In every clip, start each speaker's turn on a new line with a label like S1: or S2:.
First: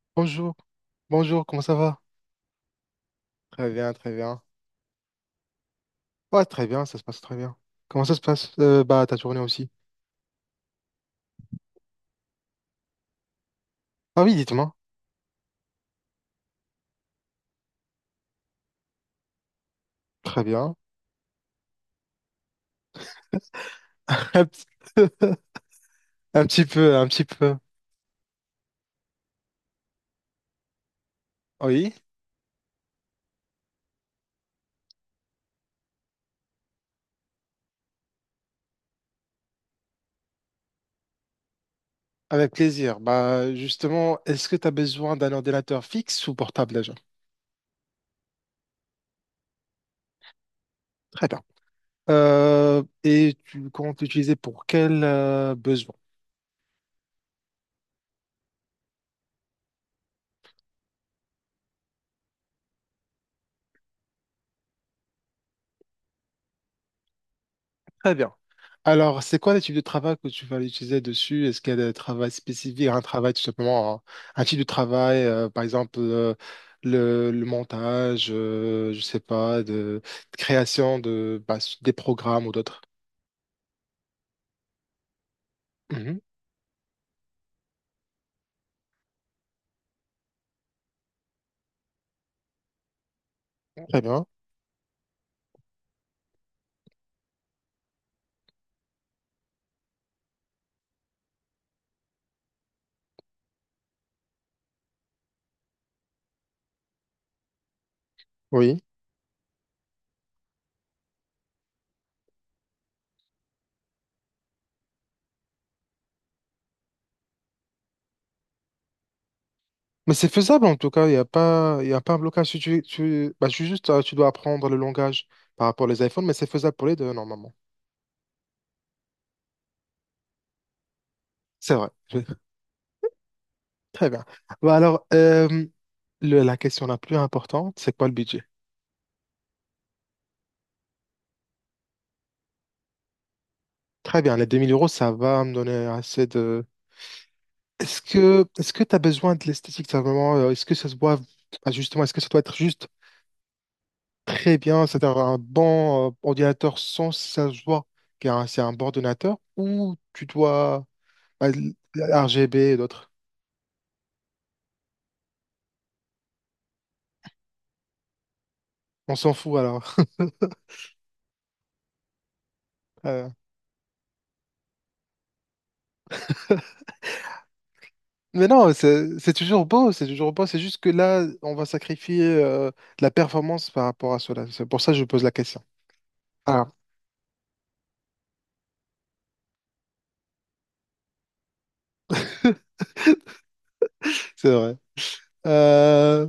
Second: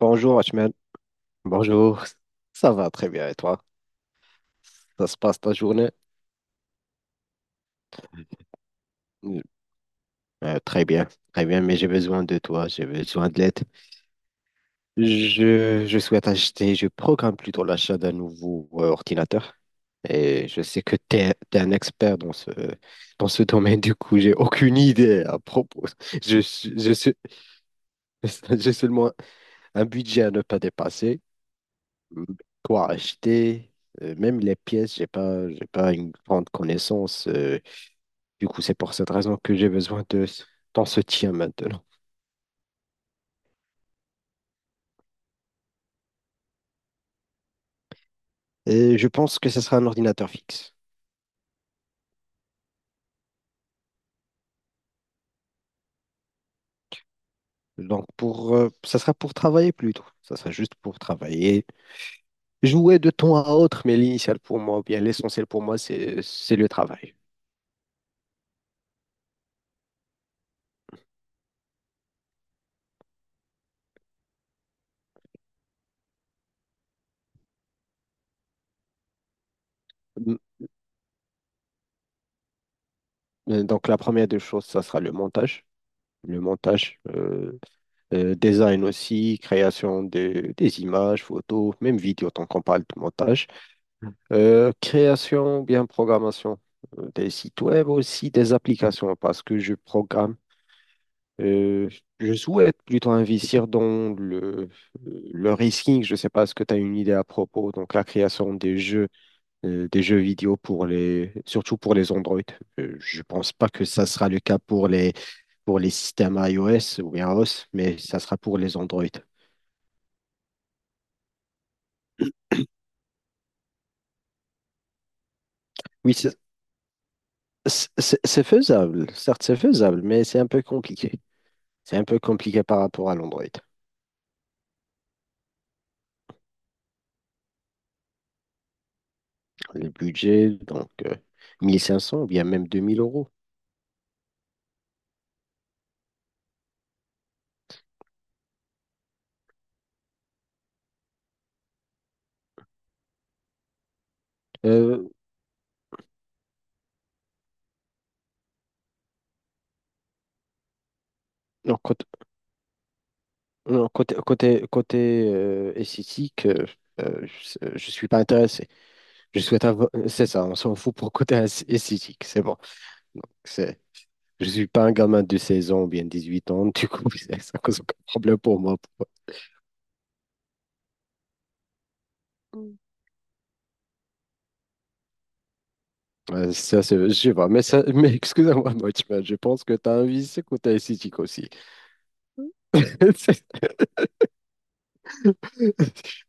S1: Bonjour
S2: Bonjour,
S1: Achmed.
S2: bonjour, comment ça va?
S1: Bonjour. Ça va très bien et toi?
S2: Très bien, très bien.
S1: Ça se passe ta journée?
S2: Ouais, très bien, ça se passe très bien. Comment ça se passe, bah, ta journée
S1: Mm,
S2: aussi?
S1: Très bien, très bien, mais j'ai besoin de toi, j'ai besoin de l'aide.
S2: Ah oui, dites-moi.
S1: Je souhaite acheter, je programme plutôt l'achat d'un nouveau ordinateur.
S2: Très
S1: Et je
S2: bien.
S1: sais que tu es, un expert dans ce domaine, du coup, j'ai aucune idée à propos. Je,
S2: Un petit
S1: suis- je
S2: peu, un
S1: suis,
S2: petit peu, un petit peu.
S1: j'ai seulement un budget à ne pas dépasser.
S2: Oui,
S1: Mm, Quoi acheter? Même les pièces, j'ai pas une grande connaissance. Du coup, c'est pour cette raison que j'ai besoin de ton soutien maintenant.
S2: avec plaisir. Bah, justement, est-ce que tu as besoin d'un ordinateur fixe ou portable déjà?
S1: Et je pense que ce sera un ordinateur fixe.
S2: Très bien. Et tu comptes l'utiliser pour quel besoin?
S1: Donc, ça sera pour travailler plutôt. Ça sera juste pour travailler. Jouer de temps à autre, mais l'initial pour moi, ou bien l'essentiel pour moi, c'est le travail.
S2: Très bien. Alors, c'est quoi le type de travail que tu vas utiliser dessus? Est-ce qu'il y a des travaux spécifiques, un travail tout simplement, hein, type de travail, par exemple le montage, je sais pas, de,
S1: Mm.
S2: de création de bah, des programmes ou d'autres.
S1: Donc, la première des choses, ça sera le montage.
S2: Mhm.
S1: Le montage. Design aussi, création des images, photos, même vidéo, tant qu'on parle de montage.
S2: Très bien,
S1: Création, bien programmation des sites web aussi, des applications, parce que je programme. euh, je souhaite plutôt investir dans le risking. Je ne sais pas ce que tu as une idée à propos. Donc, la création
S2: oui.
S1: des jeux vidéo surtout pour les Android. Je ne pense pas que ça sera le cas pour les systèmes iOS ou bien iOS, mais ça sera pour les Android.
S2: Mais c'est faisable en tout cas, il y a pas un blocage. Tu dois apprendre le langage par rapport aux
S1: Oui,
S2: iPhones, mais
S1: c'est
S2: c'est faisable pour les deux normalement.
S1: c'est- c'est faisable, certes c'est faisable, mais c'est un peu compliqué.
S2: C'est vrai.
S1: C'est un peu compliqué par rapport à l'Android.
S2: Très bien. Bah, alors, la question la plus importante, c'est quoi le budget?
S1: Le budget, donc 1500 ou bien même 2000 euros.
S2: Très bien, les 2000 euros, ça va me donner assez de. Est-ce que tu as besoin de l'esthétique, ça, vraiment, est-ce que ça se voit? Ah, justement, est-ce que ça doit être juste très bien,
S1: Euh,
S2: c'est-à-dire un bon ordinateur sans que ça se voit que, hein, c'est un bon ordinateur, ou tu dois bah,
S1: non, côté,
S2: RGB et d'autres.
S1: non, côté esthétique, euh, je ne suis pas intéressé.
S2: On s'en
S1: Je
S2: fout
S1: souhaite avoir.
S2: alors.
S1: C'est ça, on s'en fout pour côté esthétique, c'est bon. Donc,
S2: Euh,
S1: c'est. Je ne suis pas un gamin de 16 ans ou bien 8 ans, du coup, c'est un problème
S2: Mais
S1: pour
S2: non,
S1: moi.
S2: c'est toujours beau, c'est toujours beau, c'est juste que là, on va sacrifier de la performance par rapport à cela. C'est pour ça que je pose la question. Ah,
S1: Ça, c'est, je sais pas, mais excusez-moi, Watchman, je pense que tu as un vice côté aussi. C'est.
S2: c'est vrai. Euh,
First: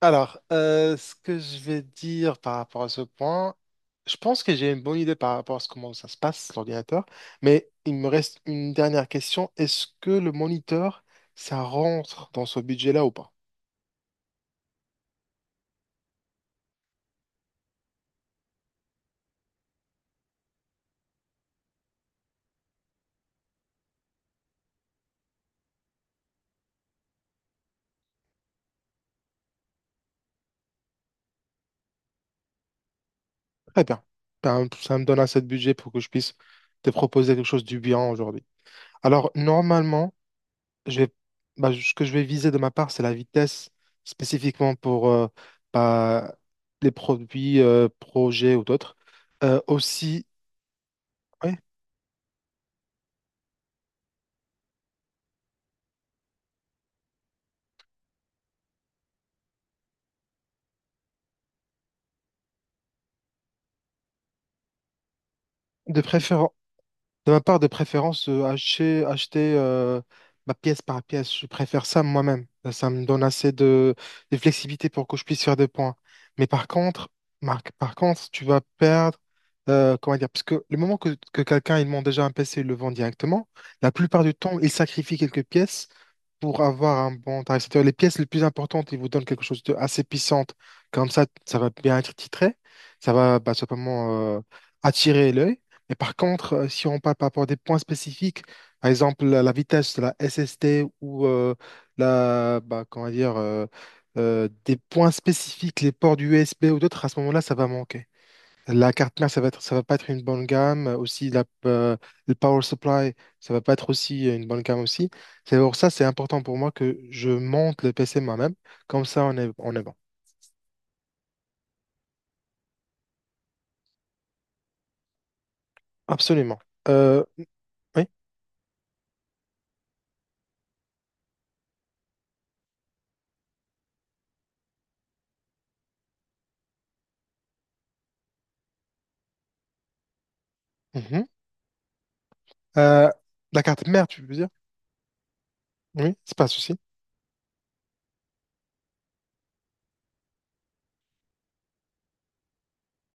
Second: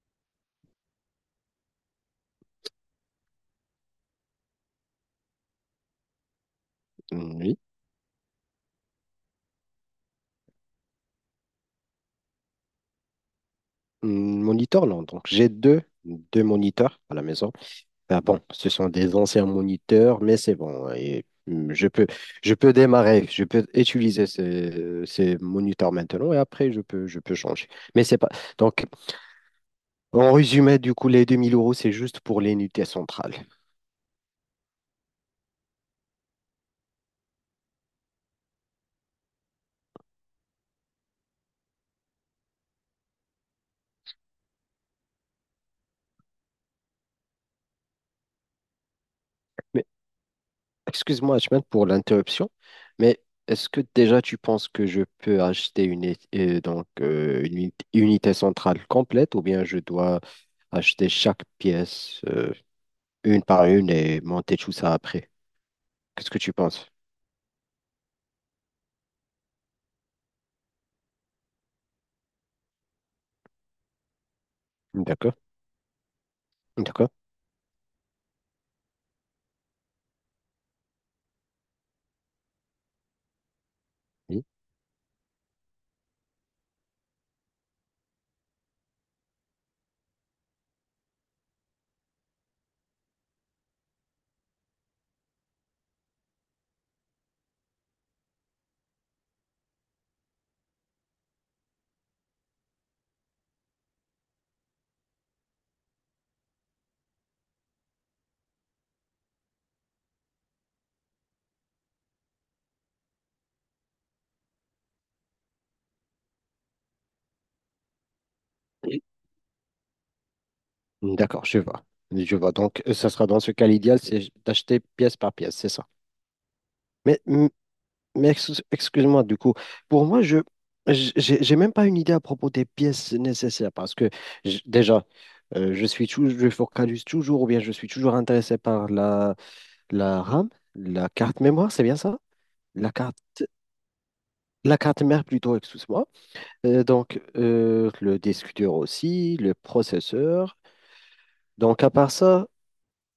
S2: alors, ce que je vais dire par rapport à ce point, je pense que j'ai une bonne idée par rapport à comment ça se passe, l'ordinateur,
S1: Mm. Oui.
S2: mais il me reste une dernière question. Est-ce que le moniteur, ça rentre dans ce budget-là ou pas?
S1: Mm. Moniteur, non. Donc, j'ai deux moniteurs à la maison. Ah bon, ce sont des anciens moniteurs, mais c'est bon. Et, je peux démarrer, je peux utiliser ces moniteurs maintenant et après, je peux changer. Mais c'est pas. Donc, en résumé, du coup, les 2000 euros, c'est juste pour l'unité centrale.
S2: Très bien. Ben, ça me donne assez de budget pour que je puisse te proposer quelque chose du bien aujourd'hui. Alors, normalement, je vais, bah, ce que je vais viser de ma part, c'est la vitesse, spécifiquement pour bah, projets ou d'autres. Aussi,
S1: Excuse-moi,
S2: ouais,
S1: Ahmed, pour l'interruption, mais est-ce que déjà tu penses que je peux acheter une unité centrale complète ou bien je dois acheter chaque pièce une par une et monter tout ça après?
S2: de
S1: Qu'est-ce que
S2: préférence.
S1: tu penses?
S2: De ma part, de préférence, acheter ma pièce par pièce. Je préfère ça moi-même. Ça me donne assez de flexibilité pour que je
S1: D'accord,
S2: puisse faire des points. Mais par contre,
S1: d'accord,
S2: Marc, par contre, tu vas perdre, comment dire, parce que le moment que quelqu'un il monte déjà un PC et le vend directement, la plupart du
S1: oui.
S2: temps, il sacrifie quelques pièces pour avoir un bon tarif. C'est-à-dire les pièces les plus importantes, ils vous donnent quelque chose de assez puissante. Comme ça va bien être titré. Ça va bah, simplement euh, attirer l'œil. Et par contre, si on parle par rapport à des points spécifiques, par exemple la vitesse de la SST ou bah, comment dire, des points spécifiques, les ports du USB ou d'autres, à ce moment-là, ça va manquer. La carte mère, ça va pas être une bonne gamme. Aussi, le power supply, ça va pas être aussi une bonne gamme aussi. C'est pour ça, c'est important pour moi que je monte le PC moi-même.
S1: Oui.
S2: Comme ça, on est bon.
S1: D'accord, je vois. Je vois. Donc, ça sera dans ce cas l'idéal, c'est d'acheter pièce par pièce, c'est ça.
S2: Absolument.
S1: Mais,
S2: Euh, Oui,
S1: excuse-moi, du coup, pour moi, j'ai même pas une idée à propos des pièces nécessaires parce que déjà, je suis toujours, je focalise toujours ou bien je suis toujours intéressé par la RAM, la
S2: mhm.
S1: carte mémoire, c'est bien ça? La
S2: Euh,
S1: carte,
S2: la carte mère, tu veux dire?
S1: la carte mère plutôt, excuse-moi.
S2: Oui, c'est pas un souci.
S1: Donc, le disque dur aussi, le processeur. Donc, à part ça,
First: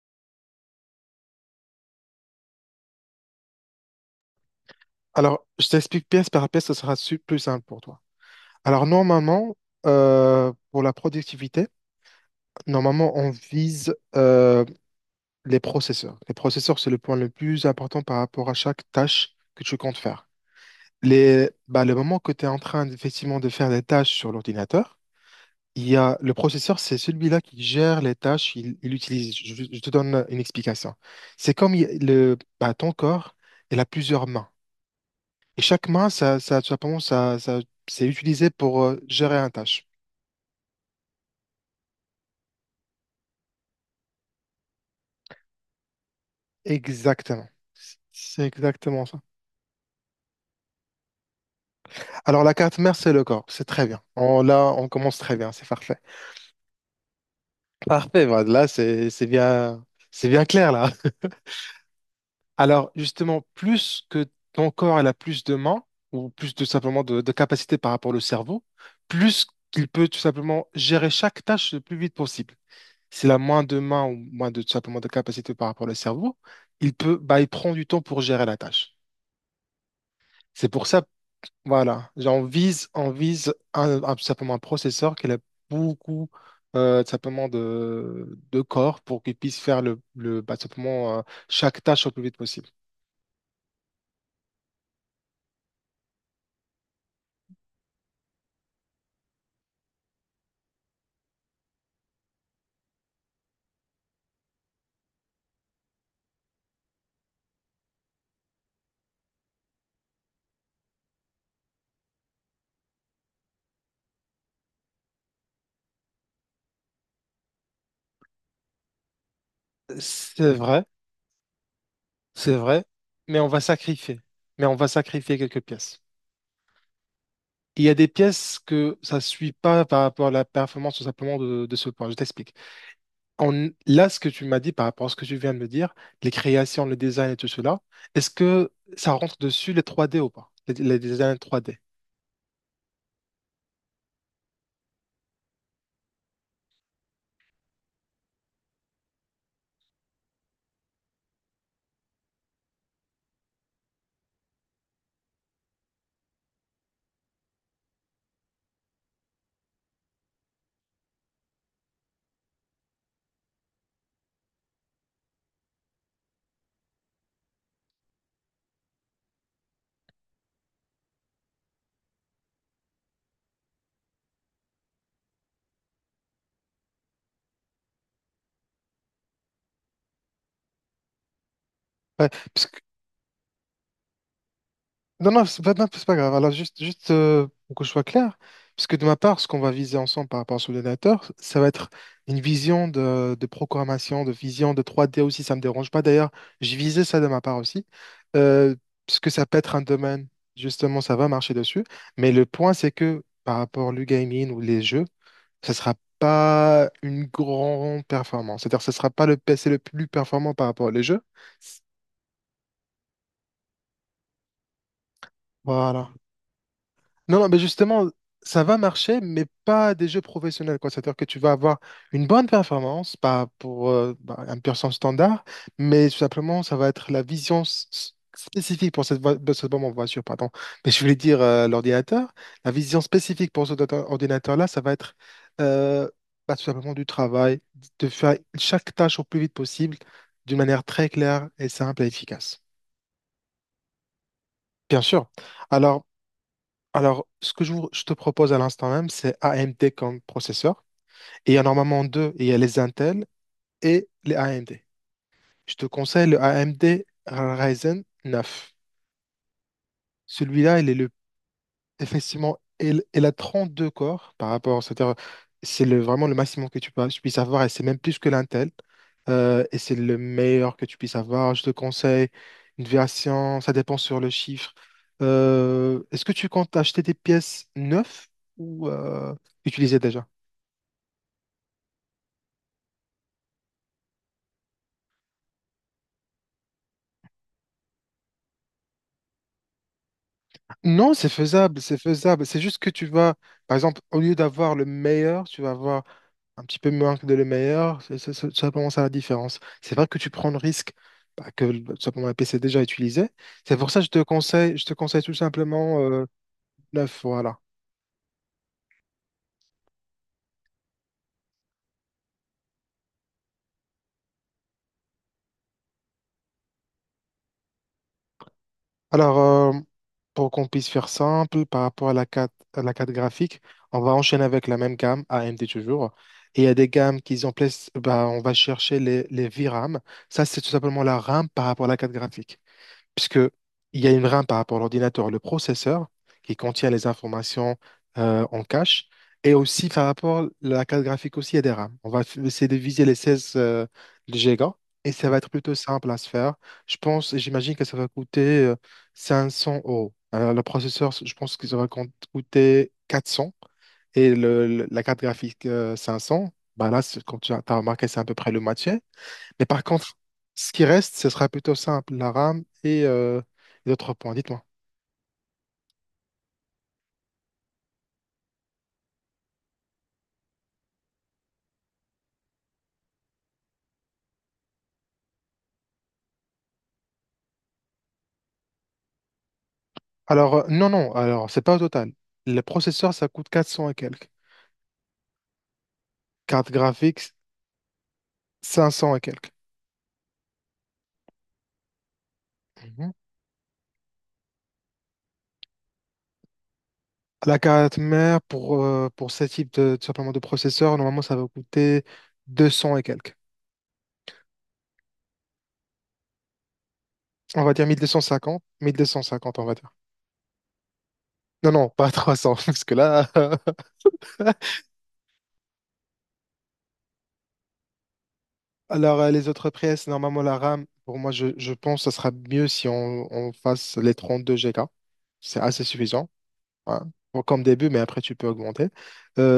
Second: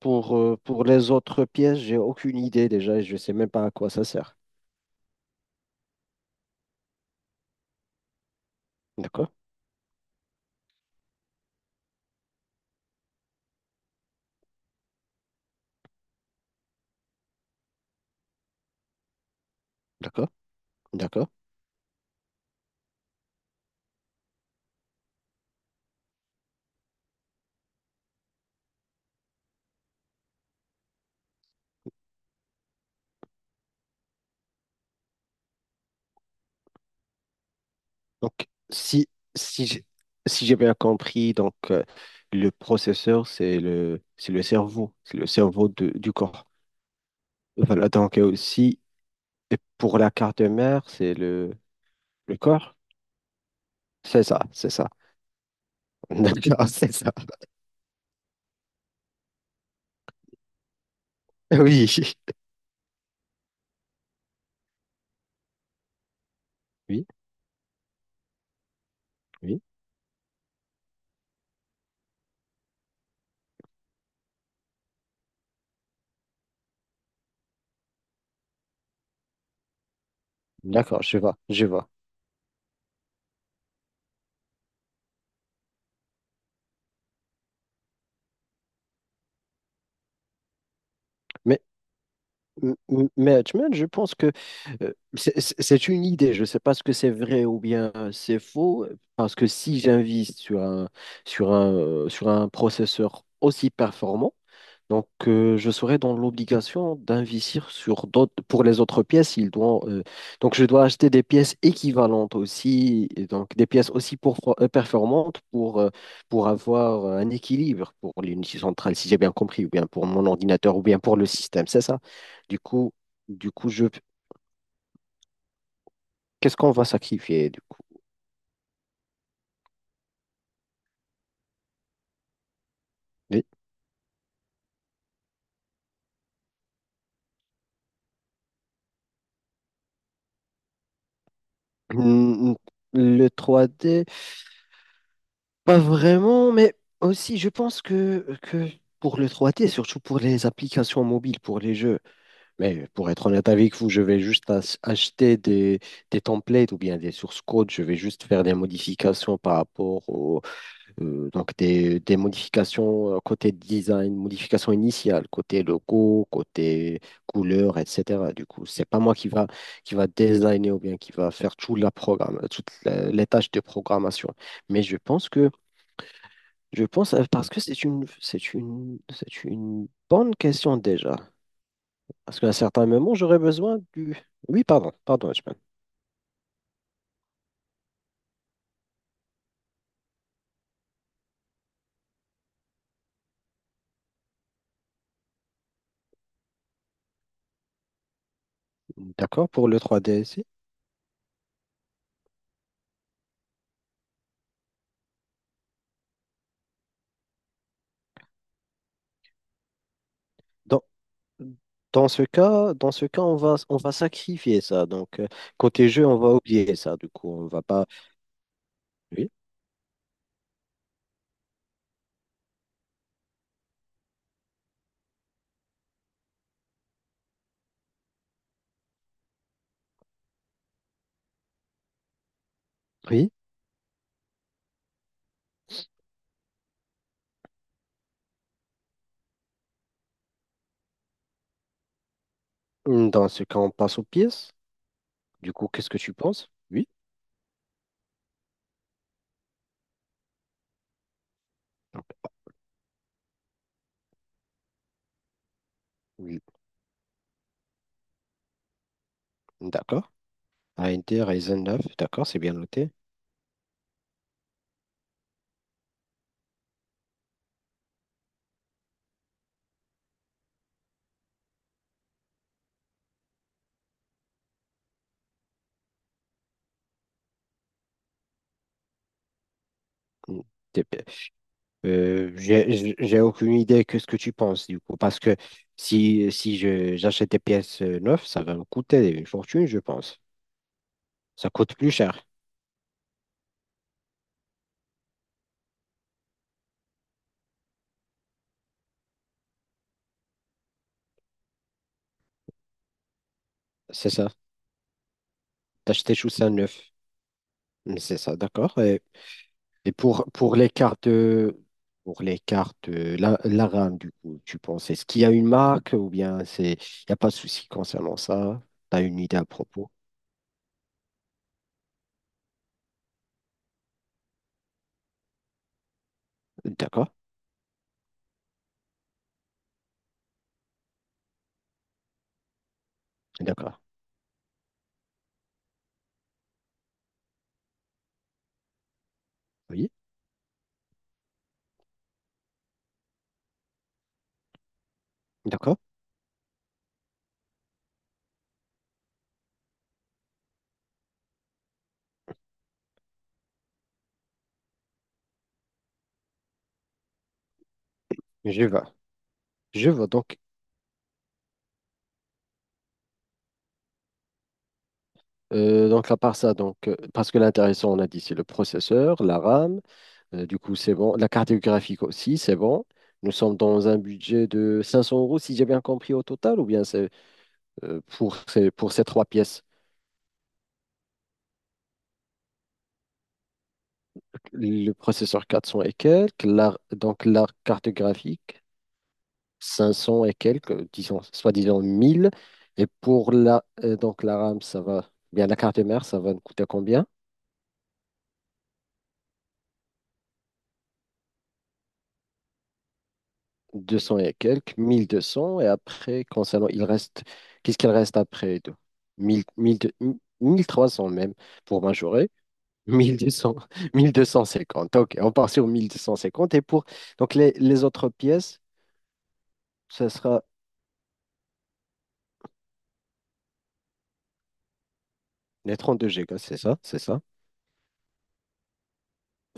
S1: pour les autres pièces, j'ai aucune idée déjà et je sais même pas à quoi ça sert.
S2: Alors, je t'explique pièce par pièce, ce sera plus simple pour toi. Alors,
S1: D'accord.
S2: normalement, pour la productivité, normalement, on vise les processeurs. Les processeurs, c'est le point le plus important par rapport à chaque tâche que tu comptes faire.
S1: D'accord, d'accord.
S2: Le moment que tu es en train effectivement de faire des tâches sur l'ordinateur, le processeur, c'est celui-là qui gère les tâches, il utilise. Je te donne une explication. C'est comme bah, ton corps, il a plusieurs mains. Et chaque main, ça, pardon, ça- ça- c'est
S1: Donc,
S2: utilisé pour
S1: si,
S2: gérer une
S1: si j'ai
S2: tâche.
S1: si j'ai bien compris, donc, le processeur, c'est le cerveau, c'est le cerveau du corps.
S2: Exactement.
S1: Voilà, donc
S2: C'est
S1: aussi,
S2: exactement ça.
S1: et pour la carte mère, c'est le
S2: Alors la
S1: corps?
S2: carte mère, c'est le corps. C'est très bien.
S1: C'est ça,
S2: On, là,
S1: c'est
S2: on
S1: ça.
S2: commence très bien. C'est parfait.
S1: D'accord, c'est ça.
S2: Parfait, bah, là c'est bien, c'est bien clair là.
S1: Oui,
S2: Alors justement, plus que ton corps elle a plus de mains ou plus tout simplement
S1: oui,
S2: de capacité par rapport au cerveau, plus
S1: oui.
S2: qu'il peut tout simplement gérer chaque tâche le plus vite possible. S'il a moins de mains ou moins de tout simplement de capacité par rapport au cerveau, il prend du temps pour gérer la tâche. C'est pour
S1: D'accord,
S2: ça.
S1: je vois, je vois.
S2: Voilà, genre, on vise tout simplement un processeur qui a beaucoup tout simplement de corps pour qu'il puisse faire tout simplement
S1: Mais,
S2: chaque tâche au plus vite possible.
S1: mais tu vois, je pense que c'est une idée. Je ne sais pas ce que c'est vrai ou bien c'est faux, parce que si j'invite sur un, sur un processeur aussi performant, donc, je serai dans l'obligation d'investir sur d'autres, pour les autres pièces, ils doivent, donc je dois acheter des pièces équivalentes aussi, et donc des pièces aussi performantes pour avoir un équilibre pour l'unité centrale, si j'ai bien compris, ou bien pour mon
S2: C'est
S1: ordinateur, ou
S2: vrai,
S1: bien pour le système, c'est ça.
S2: c'est
S1: Du
S2: vrai,
S1: coup,
S2: mais on
S1: du
S2: va
S1: coup, je,
S2: sacrifier, on va sacrifier quelques pièces.
S1: qu'est-ce qu'on va sacrifier, du coup?
S2: Il y a des pièces que ça ne suit pas par rapport à la performance tout simplement de ce point. Je t'explique. Là, ce que tu m'as dit par rapport à ce que tu viens de me dire, les créations, le design et tout cela, est-ce que ça rentre dessus les trois d ou pas? Les designs trois d.
S1: Le, le 3D. Pas vraiment, mais aussi je pense que pour le 3D surtout pour les applications mobiles, pour les jeux, mais pour être honnête avec vous, je vais juste acheter des templates ou bien des sources codes, je vais juste faire des modifications par rapport des modifications côté design, modifications initiales, côté logo, côté couleur, etc. Du coup, c'est pas moi qui va designer ou bien qui va faire tout la programme, toutes les tâches de programmation. Mais je pense parce que c'est une c'est une bonne question déjà.
S2: Ouais,
S1: Parce qu'à un
S2: parce
S1: certain moment, j'aurais besoin du. Oui, pardon, pardon,
S2: non, non,
S1: Hachman.
S2: c'est pas, non, c'est pas grave. Alors, juste, pour que je sois clair, parce que de ma part, ce qu'on va viser ensemble par rapport à ce donateur, ça va être une vision de programmation, de vision de 3D aussi. Ça me dérange pas d'ailleurs. Je visais ça de ma part aussi, euh, parce que ça
S1: D'accord,
S2: peut
S1: pour
S2: être
S1: le
S2: un
S1: 3D
S2: domaine,
S1: ici.
S2: justement, ça va marcher dessus. Mais le point, c'est que par rapport au gaming ou les jeux, ça sera pas une grande performance. C'est-à-dire, ce sera pas le PC le plus performant par
S1: Dans,
S2: rapport aux jeux.
S1: dans ce cas, on va sacrifier ça. Donc, côté jeu,
S2: Voilà.
S1: on va oublier ça. Du coup,
S2: Non,
S1: on
S2: non, mais
S1: va pas.
S2: justement, ça va marcher,
S1: Oui.
S2: mais pas des jeux professionnels, quoi. C'est-à-dire que tu vas avoir une bonne performance, pas pour bah, un percent standard, mais tout simplement, ça va être la vision spécifique pour de cette bombe voiture, pardon. Mais je voulais dire l'ordinateur, la vision
S1: Oui.
S2: spécifique pour cet ordinateur-là, ça va être euh, bah, tout simplement du travail, de faire chaque tâche au plus vite possible, d'une manière très claire et simple et efficace.
S1: Dans ce cas, on passe aux pièces.
S2: Bien sûr.
S1: Du coup, qu'est-ce que
S2: Alors,
S1: tu penses? Oui.
S2: alors, ce que je te propose à l'instant même, c'est AMD comme processeur. Et il y en a normalement deux, il y a les Intel et les AMD. Je te conseille
S1: Oui.
S2: le AMD Ryzen 9.
S1: D'accord.
S2: Celui-là, il est le.
S1: AMD Ryzen 9, d'accord, c'est bien
S2: Effectivement,
S1: noté.
S2: elle a deux corps par rapport, c'est-à-dire, vraiment le maximum que tu puisses avoir et c'est même plus que l'Intel. Et c'est le meilleur que tu puisses avoir. Je te conseille une version, ça dépend sur le chiffre. Est-ce que tu comptes acheter des pièces neuves ou utilisées déjà?
S1: Mm. T'es. J'ai aucune idée que ce que tu penses du coup, parce que si j'achète des pièces neuves, ça va me coûter une fortune, je pense.
S2: Non, c'est
S1: Ça coûte
S2: faisable,
S1: plus
S2: c'est
S1: cher,
S2: faisable. C'est juste que tu vas, par exemple, au lieu d'avoir le meilleur, tu vas avoir un petit peu moins que de le meilleur, c'est vraiment ça commence à la différence. C'est vrai que tu prends le risque bah, que tout simplement un PC déjà utilisé. C'est pour ça que je
S1: c'est
S2: te
S1: ça.
S2: conseille, je te conseille tout simplement
S1: D'acheter tout ça neuf,
S2: neuf, voilà.
S1: C'est ça, d'accord. Et pour les cartes, la RAM, du coup, tu penses, est-ce qu'il y a une marque ou bien c'est, il n'y a pas de souci concernant ça? Tu as une
S2: Alors,
S1: idée à propos?
S2: pour qu'on puisse faire simple par rapport à à la carte graphique, on va enchaîner avec la même gamme, AMD toujours. Et il y a des
S1: D'accord,
S2: gammes qu'ils ont place, bah, on va chercher les VRAM. Ça, c'est tout simplement la RAM par rapport à la carte graphique. Puisque
S1: d'accord,
S2: il y a une RAM par rapport à l'ordinateur, le processeur, qui contient les informations en cache, et aussi
S1: oui,
S2: par rapport à la carte graphique aussi, il y a des RAM. On va essayer de viser les 16 gigas, et ça va être plutôt
S1: d'accord,
S2: simple à se faire. Je pense, j'imagine que ça va coûter 500 euros. Alors, le processeur, je pense que ça va coûter 400 et la carte graphique 500. Bah là, comme tu as t'as remarqué, c'est à peu près le
S1: je
S2: match.
S1: vois,
S2: Mais par
S1: je vois.
S2: contre,
S1: Donc,
S2: ce qui reste, ce sera plutôt simple, la RAM et les autres points. Dites-moi.
S1: à part ça, donc, parce que l'intéressant, on a dit, c'est le processeur, la RAM, du coup, c'est bon. La carte graphique aussi, c'est bon. Nous sommes dans un budget de 500 euros, si j'ai bien compris, au total, ou bien c'est pour ces trois pièces?
S2: Alors, non, non, alors, c'est pas au total. Le processeur, ça coûte 400 et quelques.
S1: Le processeur 400 et quelques,
S2: Carte
S1: donc
S2: graphique,
S1: l'art cartographique
S2: 500 et quelques.
S1: 500 et quelques, disons, soi-disant 1000. Et
S2: Mhm.
S1: pour la RAM, ça va, bien la carte mère, ça va nous coûter combien?
S2: La carte mère, pour ce type de, tout simplement de processeur, normalement, ça va coûter 200 et quelques.
S1: 200 et quelques, 1200. Et après, concernant, il reste,
S2: On va
S1: qu'est-ce
S2: dire
S1: qu'il reste après?
S2: 1250,
S1: De. 1000,
S2: 1250, on va
S1: 1000,
S2: dire.
S1: 1300 même
S2: Non,
S1: pour
S2: non, pas
S1: majorer.
S2: 300, parce que là.
S1: 1200, 1250. Ok, on part sur 1250. Et pour donc les autres pièces,
S2: Alors, les autres pièces,
S1: ce
S2: normalement,
S1: sera
S2: la RAM, pour moi, je pense que ce sera mieux si on fasse les 32 Go. C'est
S1: les
S2: assez
S1: 32
S2: suffisant,
S1: gigas, c'est ça? C'est
S2: hein,
S1: ça?
S2: comme début, mais après, tu peux augmenter.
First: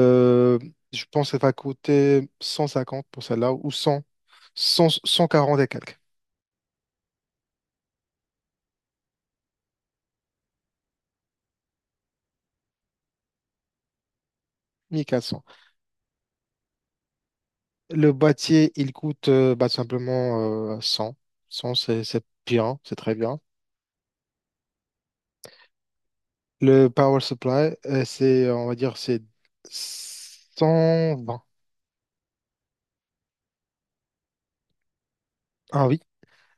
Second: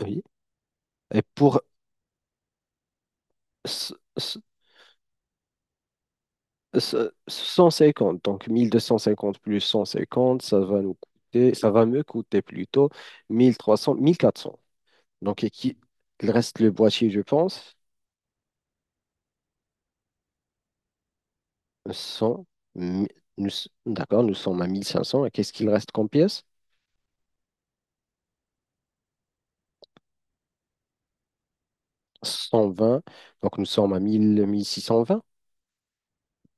S1: Oui.
S2: je
S1: Et
S2: pense que ça va
S1: pour
S2: coûter 150 pour celle-là, ou
S1: ce-
S2: 100,
S1: ce-
S2: 100, 140 et quelques,
S1: 150, donc 1250 plus 150 ça va me coûter plutôt 1300, 1400.
S2: 1400.
S1: Donc, et qui, il reste le boîtier, je pense,
S2: Le boîtier, il coûte bah, simplement 100. 100, c'est
S1: 100
S2: bien, c'est
S1: mi-
S2: très bien.
S1: nous s- d'accord, nous sommes à 1500. Et qu'est-ce qu'il reste comme pièce?
S2: Le power supply, c'est, on va dire, c'est 120.
S1: 120. Donc nous sommes à mille six cent vingt,
S2: Ah oui.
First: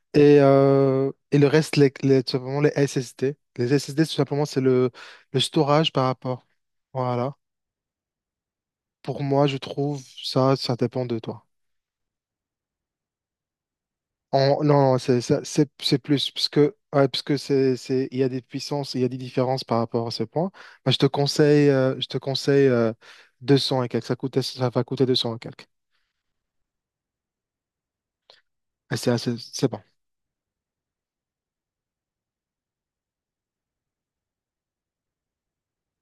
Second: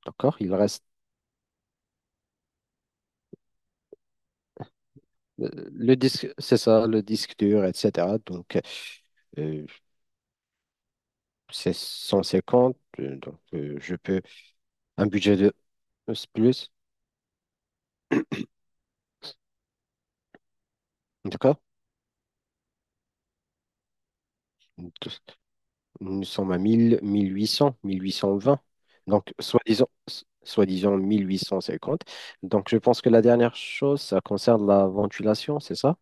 S1: d'accord?
S2: Et,
S1: Il reste
S2: euh, et le reste, tout simplement les SSD. Les SSD, tout simplement, c'est le storage
S1: le
S2: par
S1: disque,
S2: rapport.
S1: c'est ça, le
S2: Voilà.
S1: disque dur, etc. Donc,
S2: Pour moi, je
S1: euh,
S2: trouve ça, ça dépend de toi.
S1: c'est 150, donc je peux
S2: Non, non,
S1: un budget de.
S2: c'est
S1: C'est
S2: plus, parce
S1: plus,
S2: que, ouais, parce que il y a des puissances, il y a des différences par rapport à ce point. Moi, je te
S1: en tout cas.
S2: conseille, euh, je te conseille euh, 200 et quelques. Ça va coûter 200 et quelques.
S1: Nous sommes à 1000, 1800, 1820.
S2: Et c'est
S1: Donc,
S2: c'est bon.
S1: soi-disant, soi-disant 1850. Donc, je pense que la dernière chose, ça concerne la ventilation, c'est ça?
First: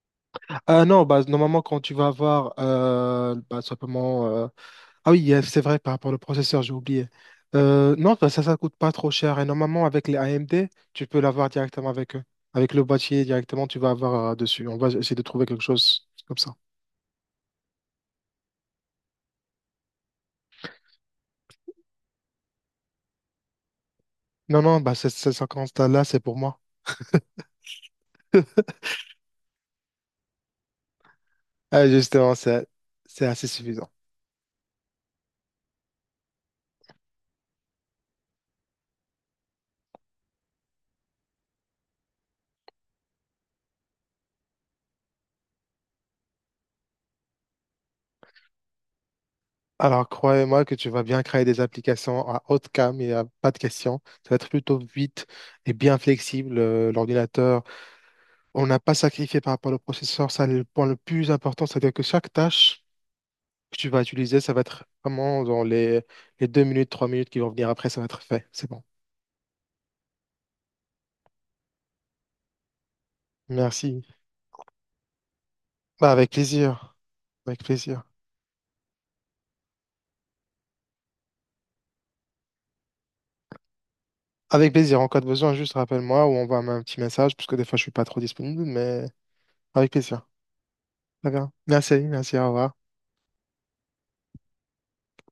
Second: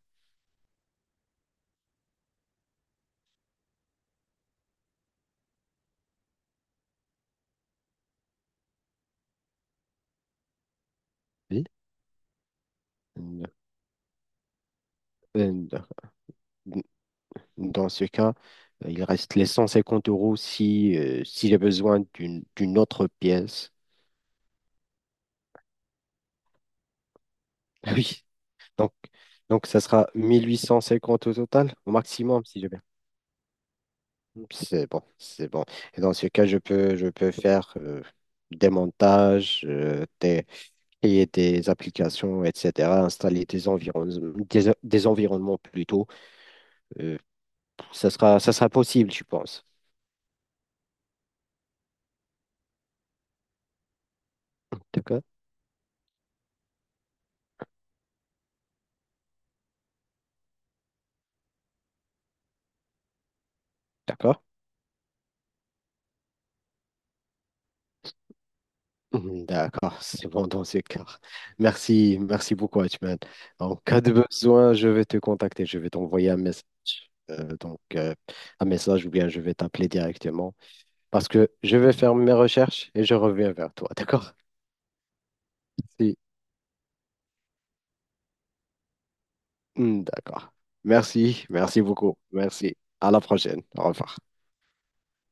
S2: Non, bah, normalement, quand tu vas avoir bah, simplement Ah oui, c'est vrai par rapport au processeur, j'ai oublié. Non, bah, ça coûte pas trop cher. Et normalement, avec les AMD, tu peux l'avoir
S1: Oui.
S2: directement avec eux. Avec le boîtier, directement, tu vas avoir dessus. On va essayer de trouver quelque
S1: Euh,
S2: chose comme ça.
S1: Dans ce cas, il reste les 150 euros si, si j'ai besoin d'une autre pièce.
S2: Non, non, bah, ces 50 là, c'est pour moi.
S1: Oui. Donc, donc, ça sera 1850 au total,
S2: Ah,
S1: au
S2: justement,
S1: maximum, si
S2: c'est
S1: j'ai bien.
S2: c'est assez suffisant.
S1: C'est bon, c'est bon. Et dans ce cas, je peux faire des montages, créer des applications, etc., installer des environnements, des environnements plutôt. Euh, ça sera possible, je pense.
S2: Alors, croyez-moi que tu vas bien créer des applications à haute cam et à pas de question. Ça va être plutôt
S1: D'accord?
S2: vite et bien flexible. L'ordinateur. On n'a pas sacrifié par rapport au processeur, ça c'est le point le plus important, c'est-à-dire que chaque tâche que tu vas utiliser,
S1: D'accord?
S2: ça va être vraiment dans les 2 minutes, 3 minutes qui vont venir après, ça va être fait. C'est bon.
S1: Mhm. D'accord, c'est bon dans ce cas. Merci, merci beaucoup, Hachman. En cas
S2: Merci.
S1: de besoin, je vais te contacter, je vais
S2: Bah,
S1: t'envoyer
S2: avec
S1: un message.
S2: plaisir. Avec
S1: Donc,
S2: plaisir.
S1: un message ou bien je vais t'appeler directement. Parce que je vais faire mes recherches et je reviens vers toi, d'accord?
S2: Avec plaisir. En cas de besoin, juste
S1: Si.
S2: rappelle-moi ou envoie-moi un petit message, parce que des fois, je suis pas trop disponible, mais avec
S1: Hmm.
S2: plaisir.
S1: D'accord.
S2: D'accord
S1: Merci,
S2: bien.
S1: merci
S2: Merci,
S1: beaucoup.
S2: merci, au revoir.
S1: Merci. À la prochaine. Au revoir.